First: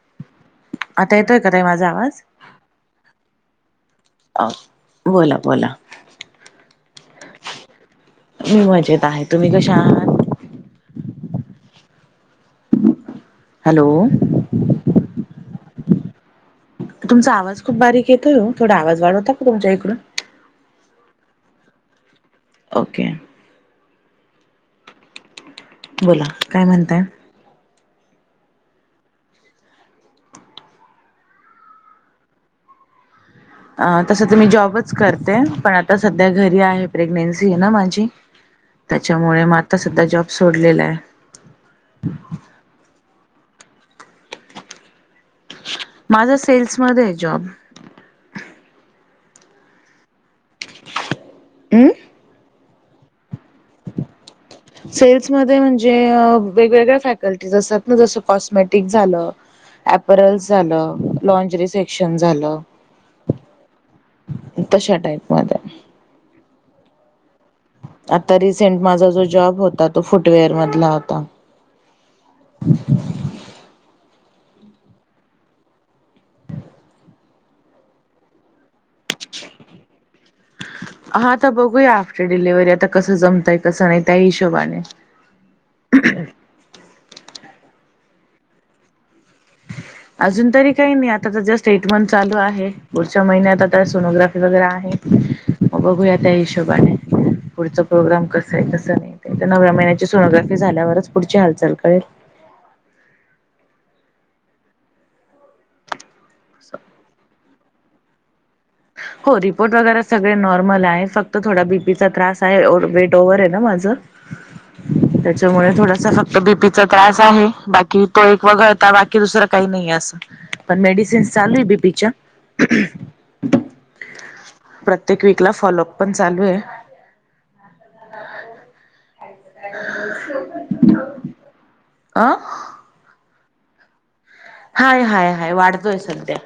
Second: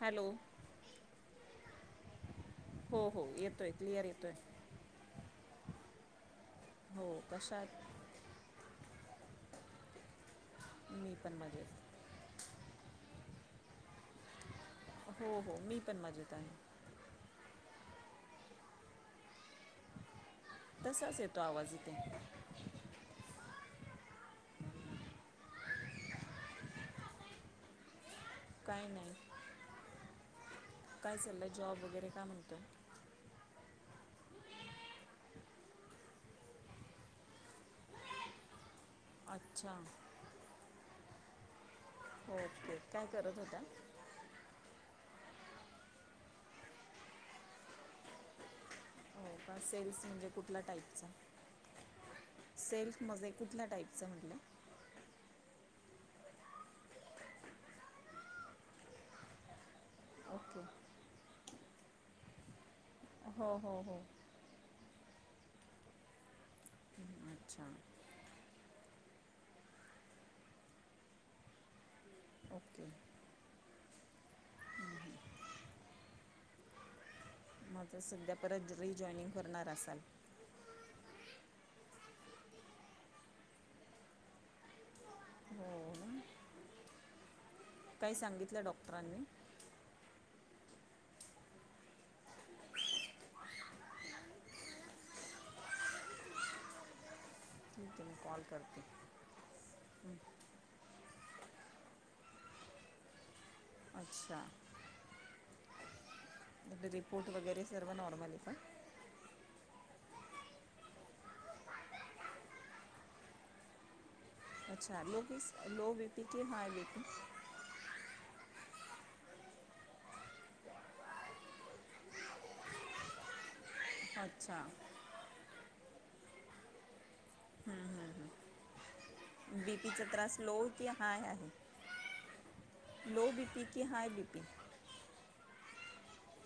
Hello आता येतोय ताई माझा आवाज हो हो येतोय क्लिअर येतोय आ बोला बोला हो कशात हो मजेत आहे तुम्ही कशा आहात मी पण मजेत हॅलो हो हो मी पण मजेत आहे तुमचा आवाज खूप बारीक येतोय वो थोडा आवाज वाढवता का तुमच्याइकडून तसाच येतो आवाज इथे ओके बोला काय म्हणताय काय नाय काय चाललंय जॉब वगैरे काय म्हणतोय अ तसं तर मी जॉबच करते पण आता सध्या घरी आहे प्रेग्नेन्सी आहे ना माझी त्याच्यामुळे म आता अच्छा संध्या जॉब सोडलेला हाय त काय करत होता माझा सेल्समध्ये हाय जॉब हो का सेल्स म्हणजे कुठल्या टाईपचा हं [inaudible] सेल्फमध्ये कुठल्या टाईपचं म्हटलं सेल्समध्ये म्हणजे वेगवेगळ्या फॅकल्टीज असतात ना जसं कॉस्मेटिक झालं ॲपरल्स ओके झालं लॉन्जरी सेक्शन झालं हो हो हो तशा टाईप मध्ये हम्म, अच्छा आता रिसेंट माझा जो जॉब होता तो फुटवेअर मधला होता. ओके नाही [inaudible] माझं सध्या परत रि जॉईनिंग करणार असाल हा आता बघूया डिलिव्हरी आता कसं जमतय कसं नाय त्या हिशोबाने हो काय सांगितलं डॉक्टरांनी अजून तरी काय नाय आता त्याज्यच स्टेटमं चालू आहे पुढच्या महिन्यात आता सोनोग्राफी वगैरे आहे मग बघुया त्या हशोबाने पुढचा ठीक आहे मी प्रोग्राम कॉल कस हाय करते कसं नाय ते तर नव्या महिन्याची सोनोग्राफी झाल्यावरच पुढची हालचाल कळेल अच्छा त्येजे रिपोर्ट वगैरे सर्व नॉर्मल हाय का हो रिपोर्ट वगैरे सगळे नॉर्मल हाय फक्त थोडा बीपीचा त्रास हाय वेट ओव्हर हाय ना माझं अच्छा लो बी त्याच्यामुळे लो थोडासा फक्त की बी पी हाय चा त्रास आहे. बाकी तो एक वगळता बाकी दुसर काही नाही अस पण मेडिसिन चालू आहे. बी पी च्या [inaudible] अच्छा. प्रत्येक वीकला फॉलोअप पण चालू आहे. हम्म - हम्म -हम्म. बी पी चा त्रास लो कि हाय आहे? आं? लो बी पी की हाय बी पी? हाय -हाय -हाय वाढतोय सध्या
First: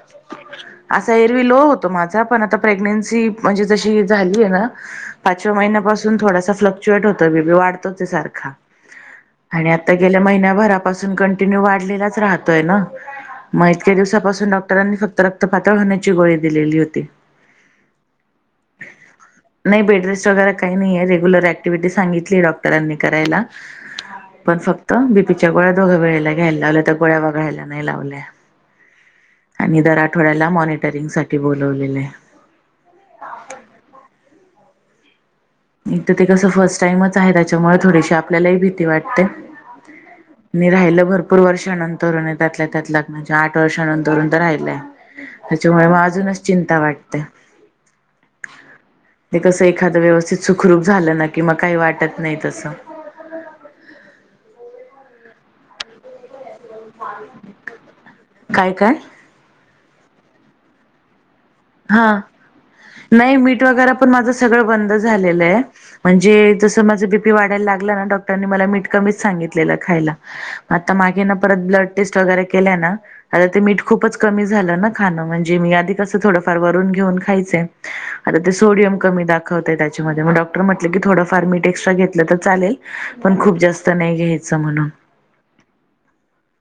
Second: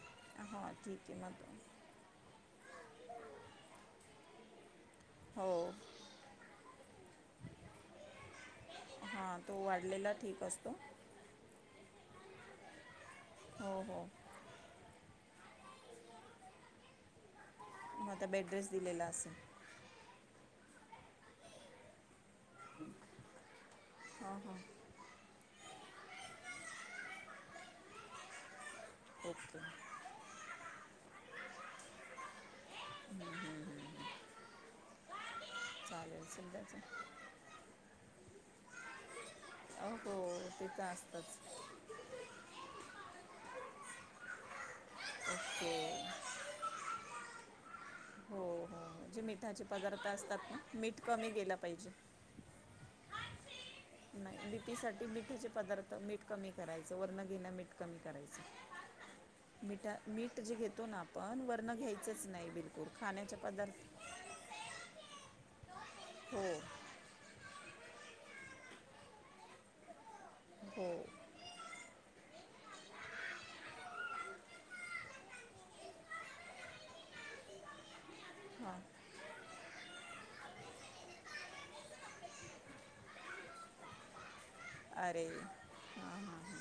हां ठीक असा आहे मग एरवी लो तो- होतो माझा पण आता प्रेग्नेंसी म्हणजे तशी झाली आहे ना पाचवा महिना हो पासून अजून थोडासा फ्लक्चुएट होतोय बी पी वाढतोचे सारखा हां तो आणि आत्ता वाढलेला गेल्या ठीक असतो महिन्याभरापासून अजून कंटिन्यू वाढलेलाच राहतोय ना मग हो इतक्या हो दिवसापासून डॉक्टरांनी फक्त रक्तपातळ होण्याची गोळी दिलेली होती. आता बेड रेस्ट दिलेला असेल? नाही बेड रेस्ट वगैरे काही नाही आहे रेग्युलर ऍक्टिव्हटी सांगितली डॉक्टांनी करायला हां हां पण फक्त बी पी च्या गोळ्या दोघं वेळेला घ्यायला लावल्या तर गोळ्या वगळायला नाही लावल्या ओके आणि दर आठवड्याला मॉनिटरिंग साठी बोलवलेलं आहे. एक तर ते चालेल कसं समजायचं फर्स्ट टाइमच आहे. त्याच्यामुळे थोडीशी आपल्यालाही भीती वाटते. अं, हो ते तर राहिलं असतंच भरपूर वर्ष लग्नाच्या नंतर तरुण आहे त्यातलं त्यात लग्नाच्या आठ वर्षषणून तरुण तर राहिलंय. ओके त्याच्यामुळे मग अजूनच चिंता वाटते. हो -हो जे ते कसं मिठाचे एखादं पदार्थ व्यवस्थित असतात ना सुखरूप मीठ झालं ना कमी की मग गेला काही पाहिजे वाटत नाही तसं. नाही बी पी साठी मिठीचे पदार्थ मीठ कमी करायच वर मीठ कमी काय काय? करायच मीठ जे घेतो ना आप पण वर्ण हा घ्यायचच नाही बिलकुल नाही खाण्याचे मीठ पदार्थ वगैरे पण माझं सगळं बंद झालेलं आहे. हो म्हणजे जसं माझं बी पी वाढायला लागलं ना डॉक्टरांनी मला मीठ कमीच सांगितलेलं खायला. मग हो आता मागे ना परत ब्लट टेस्ट वगैरे केल्या ना आता ते मी खूपच कमी झालं ना खाना म्हणजे मी आधी कसं थोडं फार भरून घेऊन खायचं आता ते सोडियम कमी दाखवता ते त्याच्यामध्ये म डॉक्टर म्हटले की थोडाफार नीट एक्स्ट्रा घेतलं तर चालेल पण खूप जास्त नाही घ्यायचं म्हणून. अरे हां -हां -हां.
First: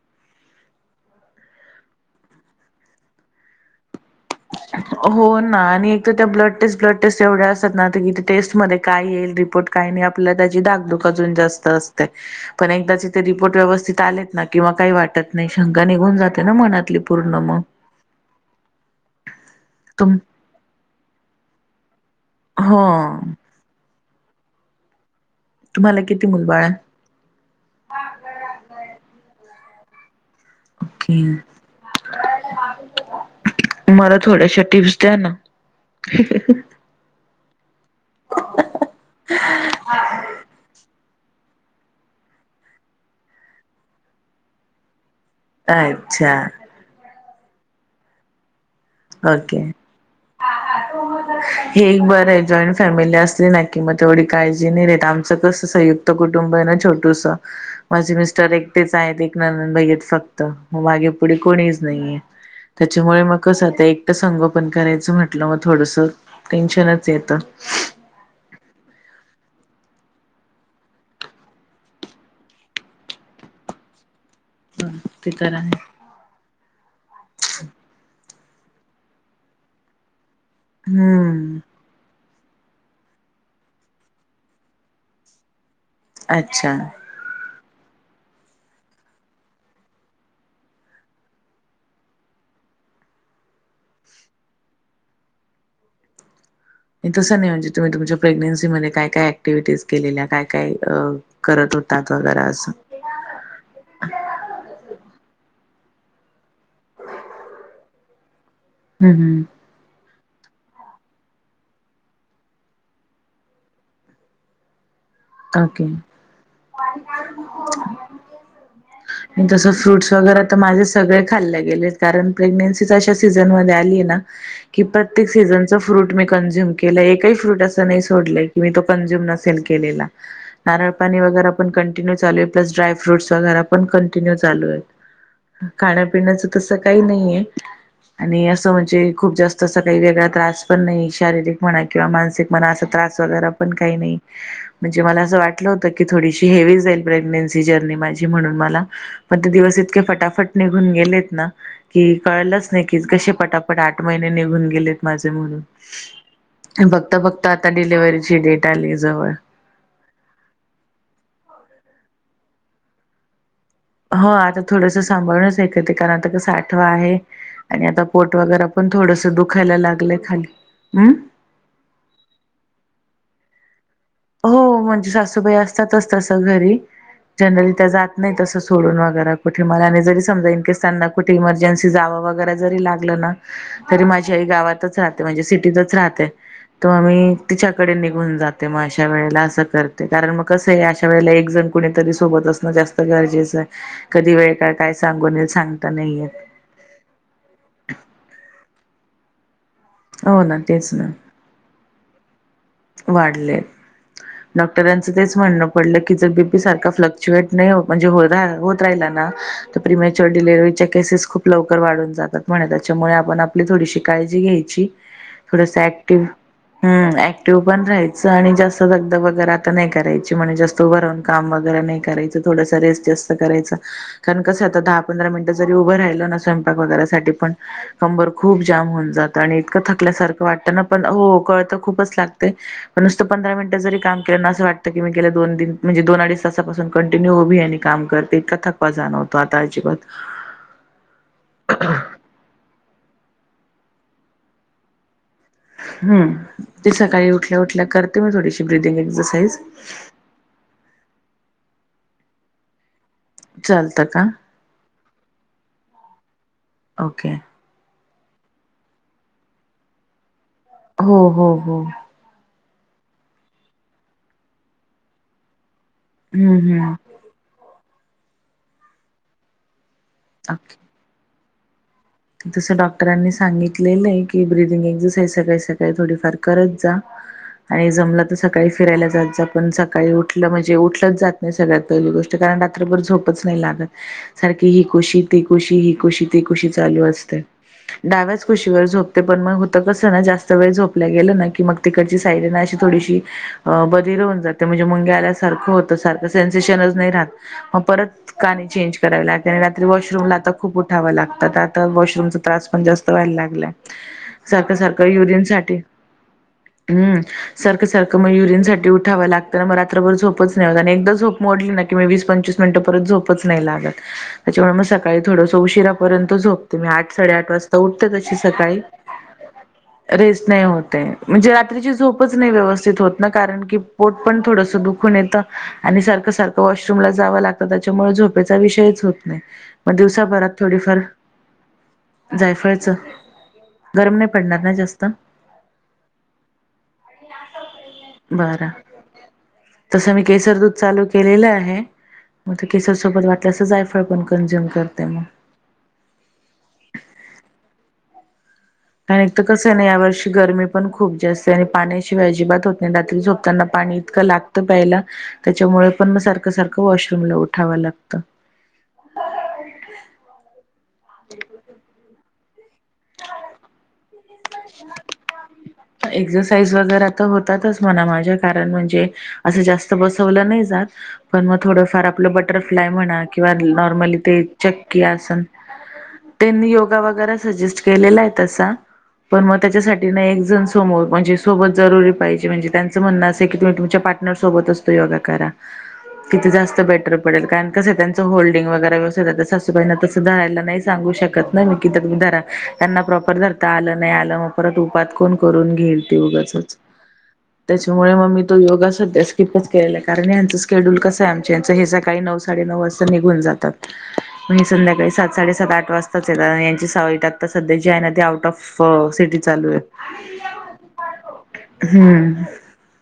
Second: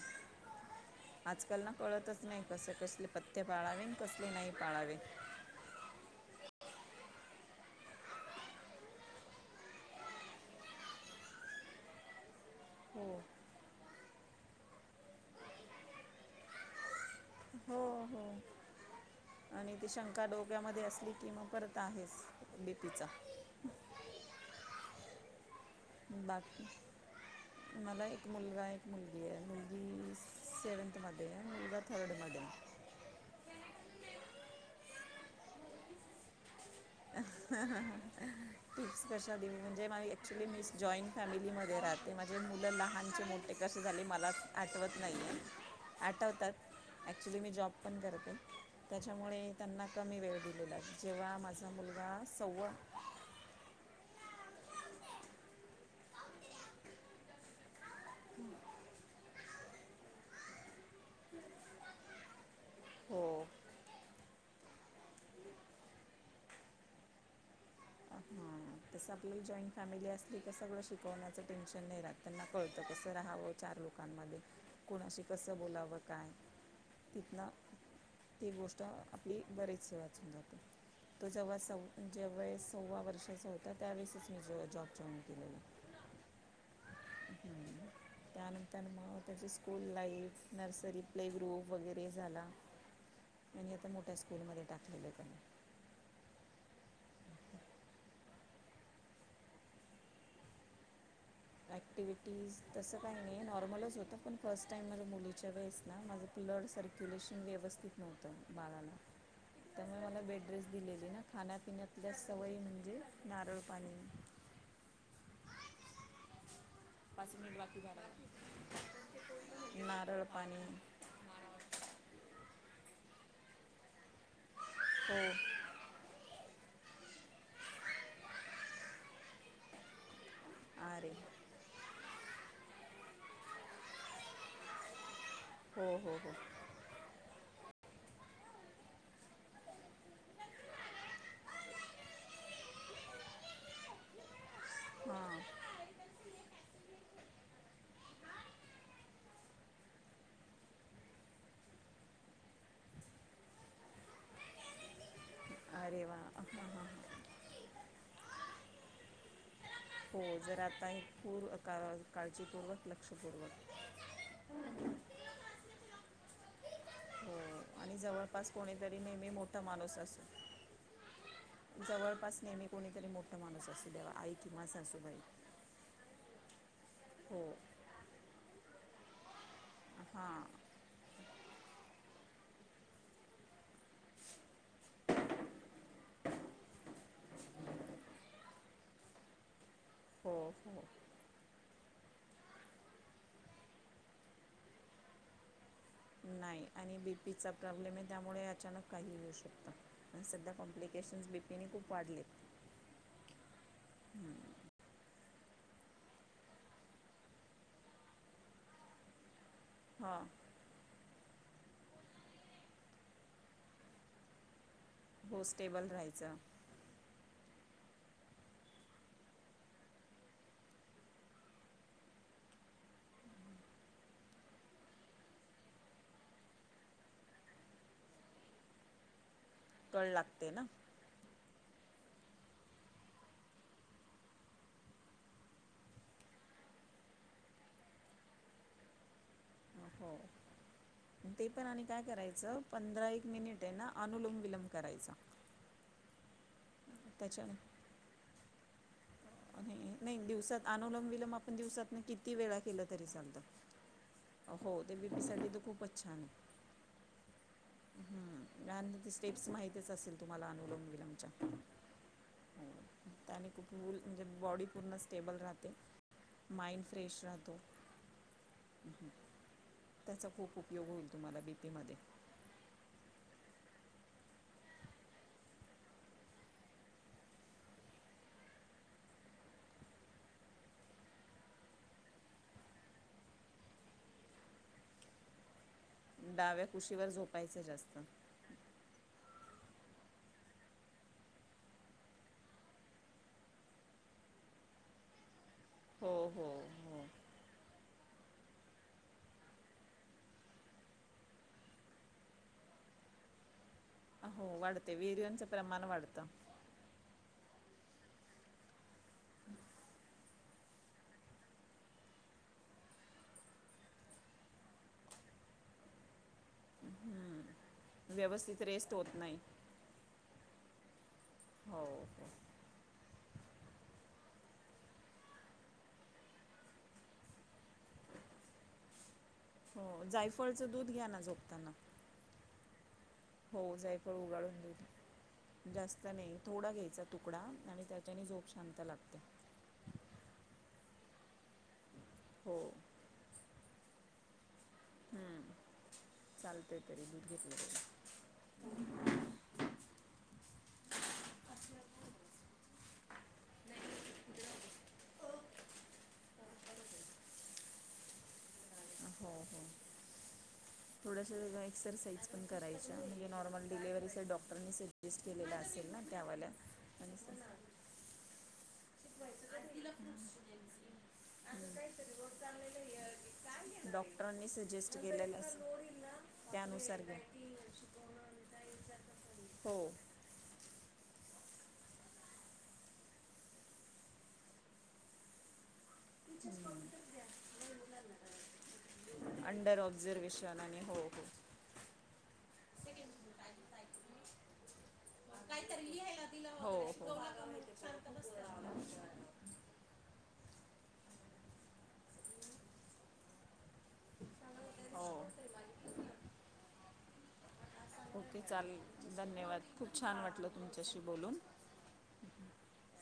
आजकाल ना कळतच नाही कस कसले पथ्य पाळावीन कसली नाही. पाळावे हो ना आणि तर त्या ब्लड टेस्ट- ब्लड टेस्ट एवढ्या असत ना तर कि ते टेस्टमध्ये काय येईल रिपोर्ट काय नाही आपल्या त्याची धाकधूक अजून जास्त असते पण एकदाचे हो ते रिपोर्ट पोट व्यवस्थित आलेत ना किंवा काही वाटत नाही शंका निघून जाते ना मनातली पूर्ण मग. हो- हो आणि ती तुम शंका डोक्यामध्ये असली की मग परत आहेस. हम्म. तुम्हाला किती मुलबाळ बाकी आहे मला एक मुलगा एक मुलगी आहे मुलगी सेवनंतमध्ये ओके मुलगा थर्डमध्ये. [inaudible] मला थोड्याशा टिप्स द्या ना. टिप्स कशा दि म्हजे मा एक्च्युली मीस जॉईन फॅमिलीमध्ये राहते माझे मुलं लहानचे मोठे कसे झाले मला आठवत नाही आहे. अच्छा आठवतात ॲक्च्युली मी जॉब पण करते. त्याच्यामुळे ओके त्यांना कमी वेळ दिलेला जेव्हा माझ हे एक बर आहे जॉईंट फॅम फॅमिली असली ना कि म तेवढी काळजी नाही र आमचं कस संयुक्त कुटुंब आहे ना छोटूस माझे मिस्टर एकटेच आहेत एक नंदंद भाई आहेत फक्त मागे पुढे कोणीच नाहीये. हो त्याच्यामुळे मग कस एकट संगो पण करायचं म्हटलं मग थोडस टेन्शनच येतं. हा. त स आपली जॉईंट फॅमिली असली तर सगळं शिकवण्याचं टेन्शन नाही राहत त्यांना कळतं कसं राहावं. चार लोकांमध्ये कोणाशी ते तर कसं आहे बोलावं काय. तिथना ती गोष्ट आपली बरीेचसे वाचून जातो. हम. तो जव्हा सव्वा जेव सव्वा वर्षाचा होत. आता त्यावेळेसच मी जॉब जॉईन केलेला आहे. अच्छा. हम्म. त्यानंतर मग त्याची school life nursery play group वगैरे झाला. आणि आता मोठ्या स्कूलमध्ये टाकलेलं आहे त्यांनी तसं नाही म्हणजे तुम्ही तुमच्या प्रेग्नेन्सीमध्ये काय काय ऍक्टिव्हिटीज केलेल्या काय काय? करत होतात वगैरे ऍक्टिव्हटीज असं तस काही नाही नॉर्मलच होतं पण फर्स्ट टाईम मला मुलीच्या वेळेस ना माझं ब्लड सर्क्युलेशन व्यवस्थित नव्हतं बाळाला. हं हं. त्यामुळे मला बेडरेसट दिलेले ना खाण्यापिण्यातल्या सवयी म्हणजे नारळ पाणी ओके. पाच मिनिट बाकी झाला तस फ्रूट्स नारळ वगैरे तर पाणी माझे सगळं खाल्लं गेलंय कारण प्रेग्नेंसी अशा सीझनमध्ये आली आहे ना की हो प्रत्येक सीजन फ्रूट मी कंझ्युम केला एकही फ्रूट अस नाही सोडलंय की मी तो कंझ्युम नसेल केलेला. नारळ अरे पाणी वगैरे पण कंटिन्यू चालू आहे प्लस ड्राय फ्रूट्स वगैरे पण कंटिन्यू चालू आहेत हो हो हो खाण्यापिण्याचं तसं काही नाहीये. आणि असं म्हणजे खूप जास्त अस काही वेगळा त्रास पण नाही शारीरिक म्हणा किंवा मानसिक. म अस त्रास वगैरे पण काही नाही म्हणजे मला असं हां वाटलं होत. की थोडीशी हेवी जाईल प्रेग्नेन्सी जर्नी माझी म्हणून मला पण ते दिवस इतके फटाफट निघून गेलेत ना. कि कळलंच नाही की कसे पटापट आठ महिने निघून गेले. माझे अरे वा हां हां हां म्हणून बघता बघता आता डिलव्हची डेट आली जवळ. हो जर आता हे पूर का काळजीपूर्वक लक्षपूर्वक हो आता थोडंसं सांभाळूनच ऐक ते कारण आता का आठ आहे हो आणि आता पोट जवळपास वगैरे पण कोणीतरी थोडस नेहमी मोठा दुखायला माणूस लागलंय असो खाली हम. जवळपास नेहमी कोणीतरी मोठा माणूस असू देवा हो म्हणजे सासूबाई असतातच तसं घरी. हो जनरली त्या जात नाही तसं सोडून वगैरे कुठे मला आणि जरी हां समजा इनकेस त्यांना कुठे इमर्जन्सी जावं वगैरे जरी लागलं ना तरी माझ्या आई गावातच राहते, म्हणजे सिटीतच राहते. तो आम्ही तिच्याकडे निघून जाते, मग अशा वेळेला असं करते, हो कारण मग कसं हो त्यावेळेला एकजण कुणी तरी सोबत असण जास्त गरजेचं आहे, कधी वेळ का काय सांगुन सांग नाही आणि बी पी चा प्रॉब्लेम आहे, त्यामुळे अचानक काहीही होऊ शकतं. आणि हो सध्या ना तेच कॉम्प्लिकेशनस बी पी‌ ने खूप वाढले. वाढले. डॉक्टरांचं तेच म्हणणं पडलं की, जर बी पी सारखं फ्लक्च्युएट नाही म्हणजे होत [unintelligible] हां लवकर वाढून जातात, म्हणे त्याच्यामुळे आपण आपली थोडीशी काळजी घ्यायची. हो थोडस स्टेबल ऍक्टिव राहायचं हम्म एँक तू पण राहायचं आणि जास्त दगदग वगैर आता नाही करायची, म्हणजे जास्त उभं राहून काम वगैरे नाही करायच. थोडासा रेस्ट जास्त करायचा. कारण, कसं आता दहा, पंधरा मिनिटं जरी उभं राहिल ना, स्वयंपाक वगैरेसाठी पण कंबर खूप जाम होऊन जात आणि इतकं कळ थकल्यासारखं लागते वाटतं ना, पण हो कळत खूपच लाग ते. नुसत पंधरा मिनटं जरी काम केलं ना, असं वाटतं की, मी गेल्या दोन, तीन म्हणजे दोन, अडीच तासापासून कंटिन्यू उभी आहे आणि काम कर [unintelligible] इतका जाणवतो आता अजिबात हो, ते पण आणि काय करायचं पंधरा एक मिनिट आहे ना, अनुलोम विलंब करायच. हं, ते सकाळी त्याच्या उठल्या, उठल्या करते मी थोडीशी ब्रिदिंग एक्सरसा नाही, दिवसात अनुलंम विलम आपण दिवसातन किती वेळा केलं तरी चालत. चालतं का हो, ते बीपी साठी तर खूपच छान. ओके. हम्म. लहान म्हणजे स्टेप्स माहितीच असेल तुम्हाला अनुलोम हो विलमच्या? हो हो आणि खूप मूल म्हणजे, बॉडी पूर्ण स्टेबल राहते. हम्म माइंड हम्म फ्रेश राहतो. [unintelligible] त्याचा खूप ओके उपयोग होईल तुम्हाला बीपीमध्ये. तसं डॉक्टरांनी सांगितलेलं आहे की, ब्रिदिंग एक्झरसाइज सकाळी, सकाळी थोडीफार करत जा. आणि जमलं तर सकाळी फिरायला जात जा, पण सकाळी उठलं म्हणजे उठलं जात सगळ्यात पहिली गोष्ट कारण रात्रभर झोपच नाही लागत, सारखी ही कुशी, ती कुशी, ही कुशी, ती डाव्या कुशी चालू कुशीवर असत. झोपायचं जास्त म्हणूनच कुशीवर झोपते, पण होत कस ना, जास्त वेळ झोपली गेलं ना, की तिकडची साइड ना अशी थोडीशी अ बदिर होऊन जात, म्हणजे मुंगे आल्यासारखं होतं, हो सारखं हो सेन्सेशनच हो नाही राहत. मग परत काणी चेंज करावे लागते आणि रात्री वॉशरूमला आता खूप उठावं लागत. त. वॉशरूमचा त्रास पण जास्त व्हायला लागला. हो सारखं, वाढते सारखं युरिन वेरियनचं साठी प्रमाण वाढतं हम्म, सारखं, सारखं मग युरिनसाठी उठावं लागत ना, मग रात्रभर झोपच नाही होत आणि एकदा झोप मोडली ना की, वीस, पंचवीस मिनिटं परत झोपच नाही लागत. त्याच्यामुळे मग सकाळी थोडसं उशिरापर्यंत झोपते, मी आठ, साडे आठ वाजता तर उठते तशी व्यवस्थित सकाळी. रेस्ट होत नाही रेस्ट नाही होतय, म्हणजे हो रात्रीची हो झोपच नाही व्यवस्थित होत कारण की, पोट पण थोडस दुखून येतं आणि सारखं, सारखं वॉशरूमला जावं लाग त. त्याच्यामुळे झोपेचा विषयच होत नाही, मग हो दिवसाभरात जायफळचं दूध थोडीफार घ्या ना झोपताना जायफळचं. हो जायफळ गरम नाही उगाळुन पडणार ना जास्त दयायचं. जास्त नाही थोडा घ्यायचा तुकडा आणि त्याच्याने झोप बरं. शांत लागते. तसं मी केसर दूध चालू केलेलं आहे हो मग केसर सोबत वाटल्या असं जायफळ पण कंझ्यूम करत. हम्म चालतयं तरी दूध घेतली तरी. आणि तर कसं आहे नाही या वर्षी गरमी पण खूप जास्त आणि पाण्याची अजिबात होत नाही रात्री झोपताना पाणी क लागतं प्यायला त्याच्यामुळे पण म सारखं - सारखं वॉशरूम ला उठाव लागतं. हो हो थोडसं एक्सरसाइज? पण करायच्या म्हणजे नॉर्मल डिलेव्हरीचा डॉक्टरनी सजेस्ट केलेला असेल ना त्या वाल्या घरात होतातच म माझे कारण म्हण ते असे जास्त बसवलं नाही जात. पण मग हम्म. थोडं फार आपलं बटरफ्लाय म्हणा की नॉर्मली ते डॉक्टरांनी सजेस्ट चक्की केलेलं आसन असेल ते मी योगा त्यानुसार घ्या वगैरे सजेस्ट केलं. दिलेला आहे तसा पण हो त्याच्यासाठी. एक जण समोर म्हणजे सोबत जरुरी पाहिजे त्यांचं म्हणणं असं की तुम्ही तुमच्या पार्टनर सोबत असतो योगा करा. किती जास्त बेटर पडेल कारण कसं त्यांचं होल्डिंग वगैरे व्यवस्थित तर अंडर सासूबाईंना तसं ऑब्झर्वेशन धरायला आणि नाही हो हो सांगू शकत. नाही मकी तर तुही धरा त्यांना प्रॉपर धरता आलं नाही आलं मग. परत उपात कोण करून काहीतरी घेईल ते लिहायला दिलं हो, उगाचंच वगैरे हो. शिकवलं का मग त्याच्यामुळे शांत मग मी तो बसतात. योगासध्याच तिपच केलं कारण यांचं स्केड्यूल कसं आहे आमच्या यांचं हे सकाळी नऊ साडेनऊ वाजता निघून जातात. म्हणजे हो संध्याकाळी सात साडेसात आठ वाजताच येत यांची सावळी टात सध्या जे आहे ना ते ओके आउट ऑफ चालेल सिटी धन्यवाद चालू आहे. खूप छान वाटलं तुमच्याशी बोलून हम्म,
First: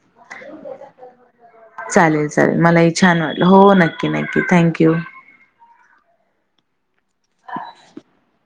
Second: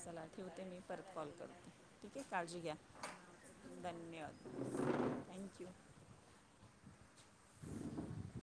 चला ठेवते मी परत कॉल करू. ठीक आहे चालेल काळजी चालेल घ्या मलाही छान वाटलं हो नक्की नक्की धन्यवाद थँक्यू. थँक्यू. ह.